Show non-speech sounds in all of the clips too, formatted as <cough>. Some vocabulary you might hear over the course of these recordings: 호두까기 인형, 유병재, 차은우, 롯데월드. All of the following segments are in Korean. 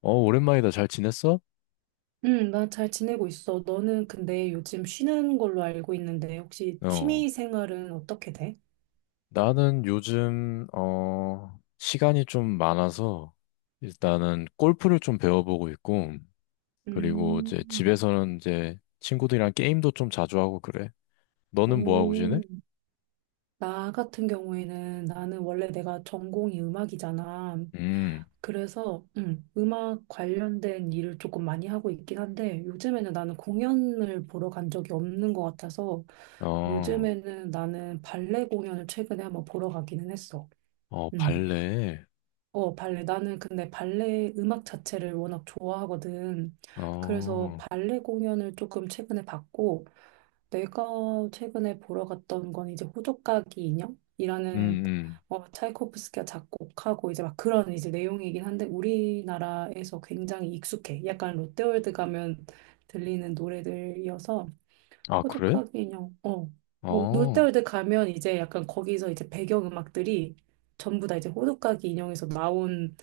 오랜만이다. 잘 지냈어? 응, 나 잘 지내고 있어. 너는 근데 요즘 쉬는 걸로 알고 있는데, 혹시 어, 취미 생활은 어떻게 돼? 나는 요즘, 시간이 좀 많아서 일단은 골프를 좀 배워보고 있고, 그리고 음, 이제 집에서는 이제 친구들이랑 게임도 좀 자주 하고 그래. 너는 뭐 하고 지내? 오, 나 같은 경우에는 나는 원래 내가 전공이 음악이잖아. 음, 그래서 음악 관련된 일을 조금 많이 하고 있긴 한데, 요즘에는 나는 공연을 보러 간 적이 없는 것 같아서, 어, 요즘에는 나는 발레 공연을 최근에 한번 보러 가기는 했어. 어, 응. 발레. 어, 발레. 나는 근데 발레 음악 자체를 워낙 좋아하거든. 그래서 어, 발레 공연을 조금 최근에 봤고, 내가 최근에 보러 갔던 건 이제 호두까기 음, 인형이라는 음. 차이코프스키가 작곡하고 이제 막 그런 이제 내용이긴 한데, 우리나라에서 굉장히 익숙해. 약간 롯데월드 가면 들리는 노래들이어서, 아, 그래? 호두까기 인형, 어. 오, 어, 롯데월드 가면 이제 약간 거기서 이제 배경음악들이 전부 다 이제 호두까기 인형에서 나온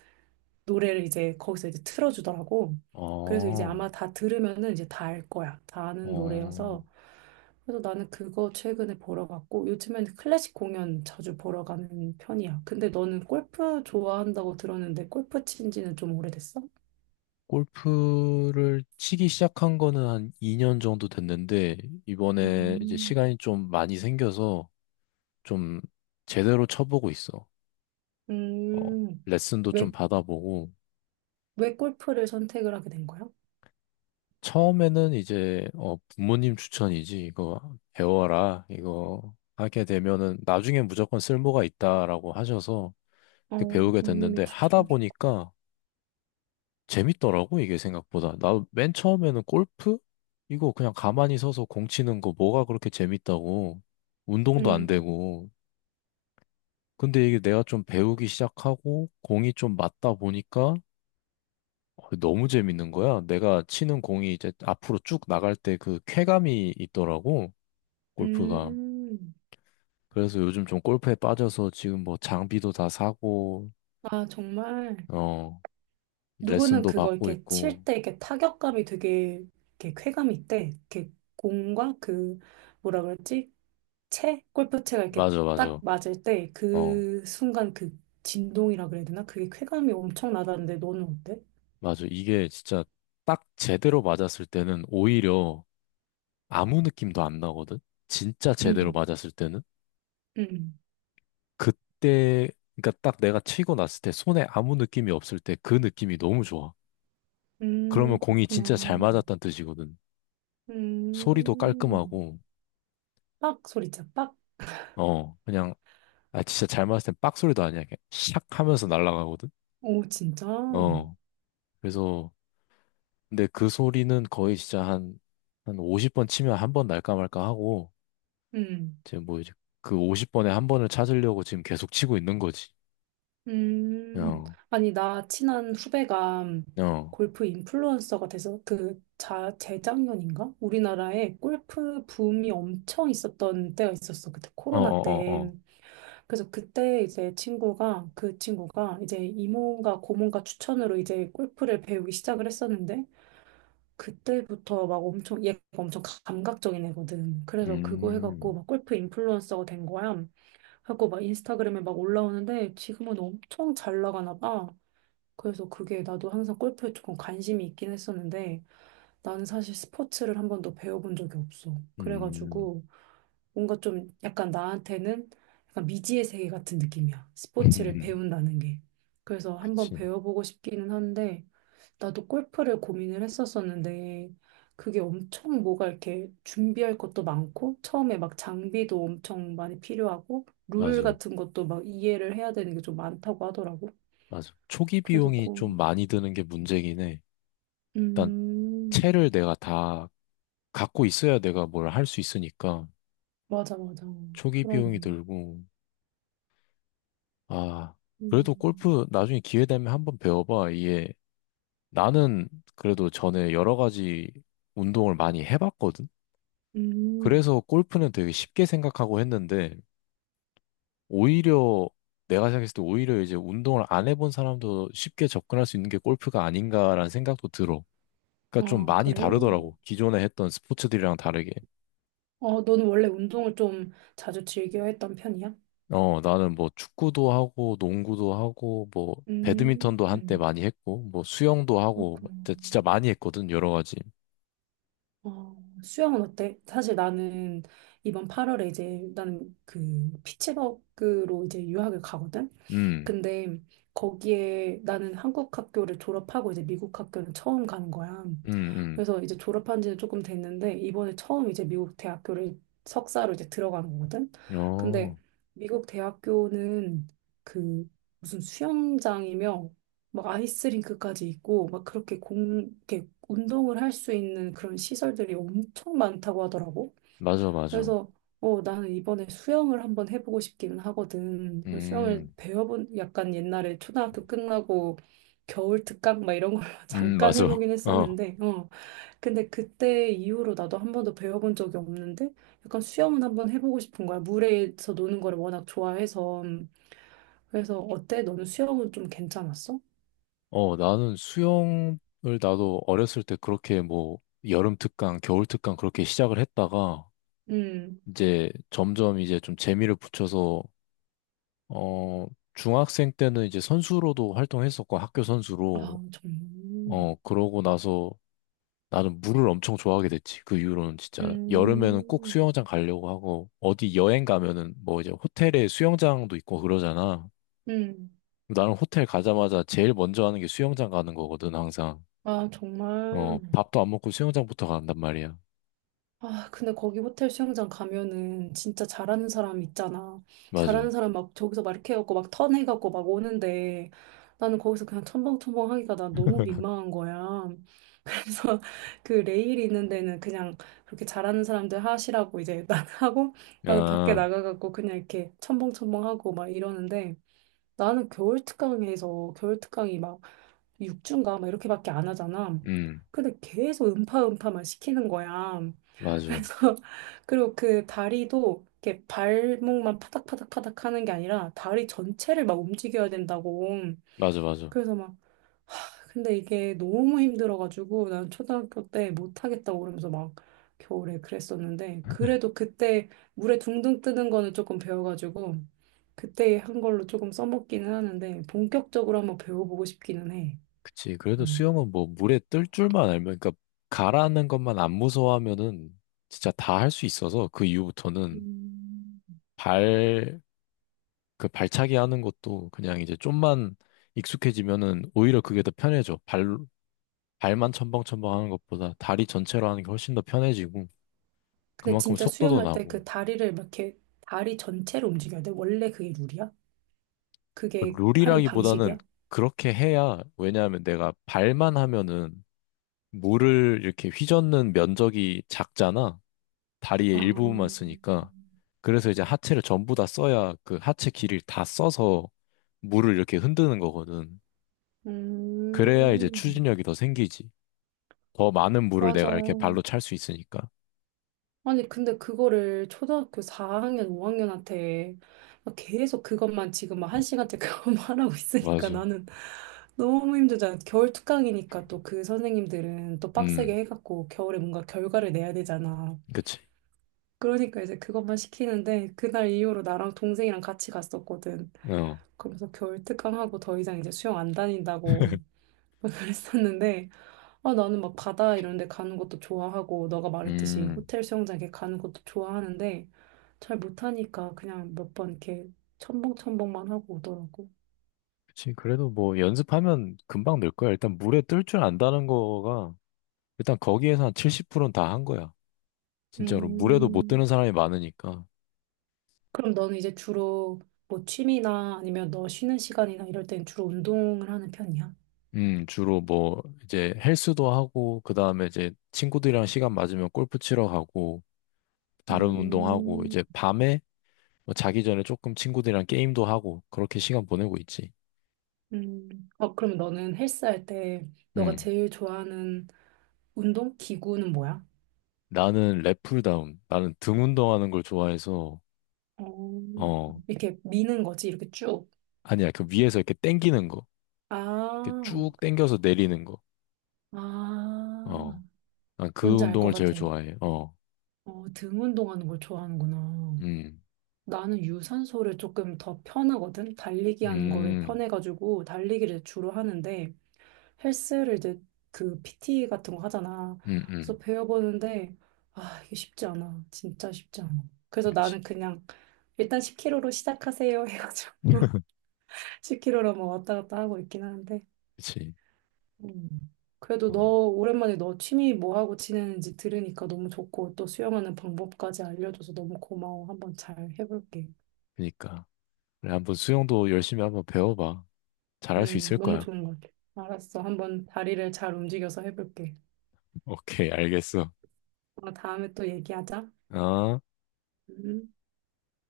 노래를 이제 거기서 이제 틀어주더라고. 그래서 이제 어, 아마 다 들으면은 이제 다 알 거야. 다 아는 어. 노래여서. 그래서 나는 그거 최근에 보러 갔고, 요즘에는 클래식 공연 자주 보러 가는 편이야. 근데 너는 골프 좋아한다고 들었는데, 골프 친 지는 좀 오래됐어? 골프를 치기 시작한 거는 한 2년 정도 됐는데, 이번에 이제 음. 시간이 좀 많이 생겨서 좀 제대로 쳐보고 있어. 어, 음, 레슨도 좀 왜, 받아보고, 왜 골프를 선택을 하게 된 거야? 처음에는 이제, 부모님 추천이지. 이거 배워라. 이거 하게 되면은 나중에 무조건 쓸모가 있다라고 하셔서 이렇게 어, 배우게 부모님이 됐는데, 하다 추천하셨고. 보니까 재밌더라고, 이게 생각보다. 나 맨 처음에는 골프? 이거 그냥 가만히 서서 공 치는 거 뭐가 그렇게 재밌다고. 운동도 안 음, 되고. 근데 이게 내가 좀 배우기 시작하고 공이 좀 맞다 보니까 너무 재밌는 거야. 내가 치는 공이 이제 앞으로 쭉 나갈 때 그 쾌감이 있더라고, 골프가. 음, 그래서 요즘 좀 골프에 빠져서 지금 뭐 장비도 다 사고, 아, 정말. 어, 누구는 레슨도 그거 받고 이렇게 칠 있고. 때 이렇게 타격감이 되게 이렇게 쾌감이 있대. 이렇게 공과 그 뭐라 그랬지? 채? 골프채가 이렇게 맞아, 딱 맞아. 맞을 때 어. 그 순간 그 진동이라 그래야 되나? 그게 쾌감이 엄청 나다는데 너는 어때? 맞아. 이게 진짜 딱 제대로 맞았을 때는 오히려 아무 느낌도 안 나거든? 진짜 제대로 음, 맞았을 때는? 음, 그때, 그러니까 딱 내가 치고 났을 때 손에 아무 느낌이 없을 때 그 느낌이 너무 좋아. 그러면 공이 그렇구나. 진짜 잘 맞았다는 뜻이거든. 소리도 음, 깔끔하고, 빡 소리쳐, 빡. 어, 그냥, 아, 진짜 잘 맞았을 땐 빡 소리도 아니야. 그냥 샥 하면서 날아가거든? 오, 진짜? 어, 그래서, 근데 그 소리는 거의 진짜 한 50번 치면 한 번 날까 말까 하고, 음. 지금 뭐 이제 그 50번에 한 번을 찾으려고 지금 계속 치고 있는 거지. 음, 어, 아니, 나 친한 후배가 어, 어, 골프 인플루언서가 돼서 그 재작년인가? 우리나라에 골프 붐이 엄청 있었던 때가 있었어. 그때 어, 코로나 어, 어. 때. 그래서 그때 이제 친구가, 그 친구가 이제 이모가 고모가 추천으로 이제 골프를 배우기 시작을 했었는데 그때부터 막 엄청, 얘가 엄청 감각적인 애거든. 그래서 그거 해갖고 음, 막 골프 인플루언서가 된 거야. 하고 막 인스타그램에 막 올라오는데 지금은 엄청 잘 나가나 봐. 그래서 그게 나도 항상 골프에 조금 관심이 있긴 했었는데 나는 사실 스포츠를 한 번도 배워본 적이 없어. 음, 그래가지고 뭔가 좀 약간 나한테는 약간 미지의 세계 같은 느낌이야. 스포츠를 <laughs> 배운다는 게. 그래서 한 번 그치. 배워보고 싶기는 한데 나도 골프를 고민을 했었었는데 그게 엄청 뭐가 이렇게 준비할 것도 많고 처음에 막 장비도 엄청 많이 필요하고 룰 맞아, 같은 것도 막 이해를 해야 되는 게 좀 많다고 하더라고. 맞아. 초기 그래서 비용이 고, 좀 많이 드는 게 문제긴 해. 일단 음, 채를 내가 다 갖고 있어야 내가 뭘 할 수 있으니까 맞아, 맞아. 초기 비용이 그러네. 들고, 아, 그래도 음, 골프 나중에 기회 되면 한번 배워봐. 이게 나는 그래도 전에 여러 가지 운동을 많이 해봤거든. 음, 그래서 골프는 되게 쉽게 생각하고 했는데, 오히려 내가 생각했을 때 오히려 이제 운동을 안 해본 사람도 쉽게 접근할 수 있는 게 골프가 아닌가라는 생각도 들어. 그러니까 좀 아, 많이 그래. 다르더라고. 기존에 했던 스포츠들이랑 다르게. 어, 너는 원래 운동을 좀 자주 즐겨 했던 편이야? 어, 나는 뭐 축구도 하고, 농구도 하고, 뭐, 음, 배드민턴도 한때 음, 많이 했고, 뭐, 수영도 하고, 뭐 그렇구나. 진짜 진짜 많이 했거든, 여러 가지. 어, 수영은 어때? 사실 나는 이번 8월에 이제 나는 그 피츠버그로 이제 유학을 가거든? 음, 근데 거기에 나는 한국 학교를 졸업하고 이제 미국 학교는 처음 가는 거야. 음, 그래서 이제 졸업한 지는 조금 됐는데 이번에 처음 이제 미국 대학교를 석사로 이제 들어가는 거거든. 근데 어, 미국 대학교는 그 무슨 수영장이며 막 아이스링크까지 있고 막 그렇게 공 이렇게 운동을 할 수 있는 그런 시설들이 엄청 많다고 하더라고. 맞아, 맞아. 그래서 나는 이번에 수영을 한번 해보고 싶기는 하거든. 수영을 음, 배워본 약간 옛날에 초등학교 끝나고 겨울 특강 막 이런 걸 <laughs> 잠깐 맞아. <laughs> 해보긴 어. 했었는데 어, 근데 그때 이후로 나도 한 번도 배워본 적이 없는데 약간 수영은 한번 해보고 싶은 거야. 물에서 노는 거를 워낙 좋아해서. 그래서 어때? 너는 수영은 좀 괜찮았어? 어, 나는 수영을 나도 어렸을 때 그렇게 뭐 여름 특강, 겨울 특강 그렇게 시작을 했다가 음. 이제 점점 이제 좀 재미를 붙여서 어, 중학생 때는 이제 선수로도 활동했었고 학교 선수로 아, 정말. 어, 그러고 나서 나는 물을 엄청 좋아하게 됐지. 그 이후로는 진짜 여름에는 꼭 음. 수영장 가려고 하고 어디 여행 가면은 뭐 이제 호텔에 수영장도 있고 그러잖아. 음. 나는 호텔 가자마자 제일 먼저 하는 게 수영장 가는 거거든, 항상. 아, 어, 정말. 밥도 안 먹고 수영장부터 간단 말이야. 아, 근데 거기 호텔 수영장 가면은 진짜 잘하는 사람 있잖아. 맞아. 잘하는 사람 막 저기서 막 이렇게 해갖고 막 턴해갖고 막 오는데 나는 거기서 그냥 첨벙첨벙 하기가 난 너무 민망한 거야. 그래서 <laughs> 그 레일 있는 데는 그냥 그렇게 잘하는 사람들 하시라고 이제 <laughs> 난 하고 나는 밖에 아, 나가갖고 그냥 이렇게 첨벙첨벙 하고 막 이러는데 나는 겨울 특강이 막 6주인가 막 이렇게밖에 안 하잖아. 음, 근데 계속 음파 음파만 시키는 거야. 맞아. 그래서 <laughs> 그리고 그 다리도 이렇게 발목만 파닥파닥파닥 하는 게 아니라 다리 전체를 막 움직여야 된다고. 맞아, 맞아. 그래서 막 근데 이게 너무 힘들어가지고 난 초등학교 때 못하겠다고 그러면서 막 겨울에 그랬었는데 그래도 그때 물에 둥둥 뜨는 거는 조금 배워가지고 그때 한 걸로 조금 써먹기는 하는데 본격적으로 한번 배워보고 싶기는 해. 그치. 그래도 음. 수영은 뭐 물에 뜰 줄만 알면, 그러니까 가라앉는 것만 안 무서워하면은 진짜 다 할 수 있어서 그 이후부터는 음. 발, 그 발차기 하는 것도 그냥 이제 좀만 익숙해지면은 오히려 그게 더 편해져. 발, 발만 첨벙첨벙 하는 것보다 다리 전체로 하는 게 훨씬 더 편해지고 근데 그만큼 진짜 속도도 수영할 때 나고. 그 다리를 막 이렇게 다리 전체를 움직여야 돼. 원래 그게 룰이야? 그게 하는 룰이라기보다는 방식이야? 그렇게 해야, 왜냐하면 내가 발만 하면은 물을 이렇게 휘젓는 면적이 작잖아. 다리의 아, 일부분만 쓰니까. 그래서 이제 하체를 전부 다 써야 그 하체 길이를 다 써서 물을 이렇게 흔드는 거거든. 그래야 이제 음, 추진력이 더 생기지. 더 많은 물을 맞아. 내가 이렇게 발로 찰 수 있으니까. 아니, 근데 그거를 초등학교 4학년, 5학년한테 계속 그것만 지금 막 한 시간째 <laughs> 그것만 하라고 있으니까 맞아. 나는 너무 힘들잖아. 겨울 특강이니까 또 그 선생님들은 또 빡세게 음, 해갖고 겨울에 뭔가 결과를 내야 되잖아. 그치. 그러니까 이제 그것만 시키는데 그날 이후로 나랑 동생이랑 같이 갔었거든. 어. 그러면서 겨울 특강하고 더 이상 이제 수영 안 다닌다고 <laughs> <laughs> 그랬었는데 아, 나는 막 바다 이런 데 가는 것도 좋아하고, 너가 말했듯이 음, 호텔 수영장 이렇게 가는 것도 좋아하는데, 잘 못하니까 그냥 몇 번 이렇게 첨벙첨벙만 하고 오더라고. 그치. 그래도 뭐 연습하면 금방 늘 거야. 일단 물에 뜰 줄 안다는 거가 일단 거기에서 한 70%는 다 한 거야. 진짜로. 물에도 못 드는 음, 사람이 많으니까. 그럼 너는 이제 주로 뭐 취미나 아니면 너 쉬는 시간이나 이럴 땐 주로 운동을 하는 편이야? 주로 뭐, 이제 헬스도 하고, 그 다음에 이제 친구들이랑 시간 맞으면 골프 치러 가고, 다른 운동하고, 음, 이제 밤에 뭐 자기 전에 조금 친구들이랑 게임도 하고, 그렇게 시간 보내고 있지. 어, 그럼 너는 헬스 할 때 너가 음, 제일 좋아하는 운동 기구는 뭐야? 나는 랩풀다운. 나는 등 운동하는 걸 좋아해서, 어, 어, 이렇게 미는 거지, 이렇게 쭉. 아니야. 그 위에서 이렇게 당기는 거. 이렇게 아, 쭉 당겨서 내리는 거. 어, 아, 난 그 뭔지 알 것 운동을 제일 같아. 좋아해. 어, 어, 등 운동하는 걸 좋아하는구나. 음, 나는 유산소를 조금 더 편하거든. 달리기 하는 거를 음. 편해가지고 달리기를 주로 하는데 헬스를 이제 그 PT 같은 거 하잖아. 응응 그래서 배워보는데 아, 이게 쉽지 않아. 진짜 쉽지 않아. 그래서 그치, 나는 그냥 일단 10kg로 시작하세요 해가지고 <laughs> 10kg로 뭐 왔다 갔다 하고 있긴 하는데 그치. 음. 그래도 너 어, 오랜만에 너 취미 뭐 하고 지내는지 들으니까 너무 좋고 또 수영하는 방법까지 알려줘서 너무 고마워. 한번 잘 해볼게. 그니까. 그래, 한번 수영도 열심히 한번 배워봐. 잘할 수 있을 너무 거야. 좋은 것 같아. 알았어. 한번 다리를 잘 움직여서 해볼게. <laughs> 오케이, 알겠어. 어, 다음에 또 얘기하자. 어? 음.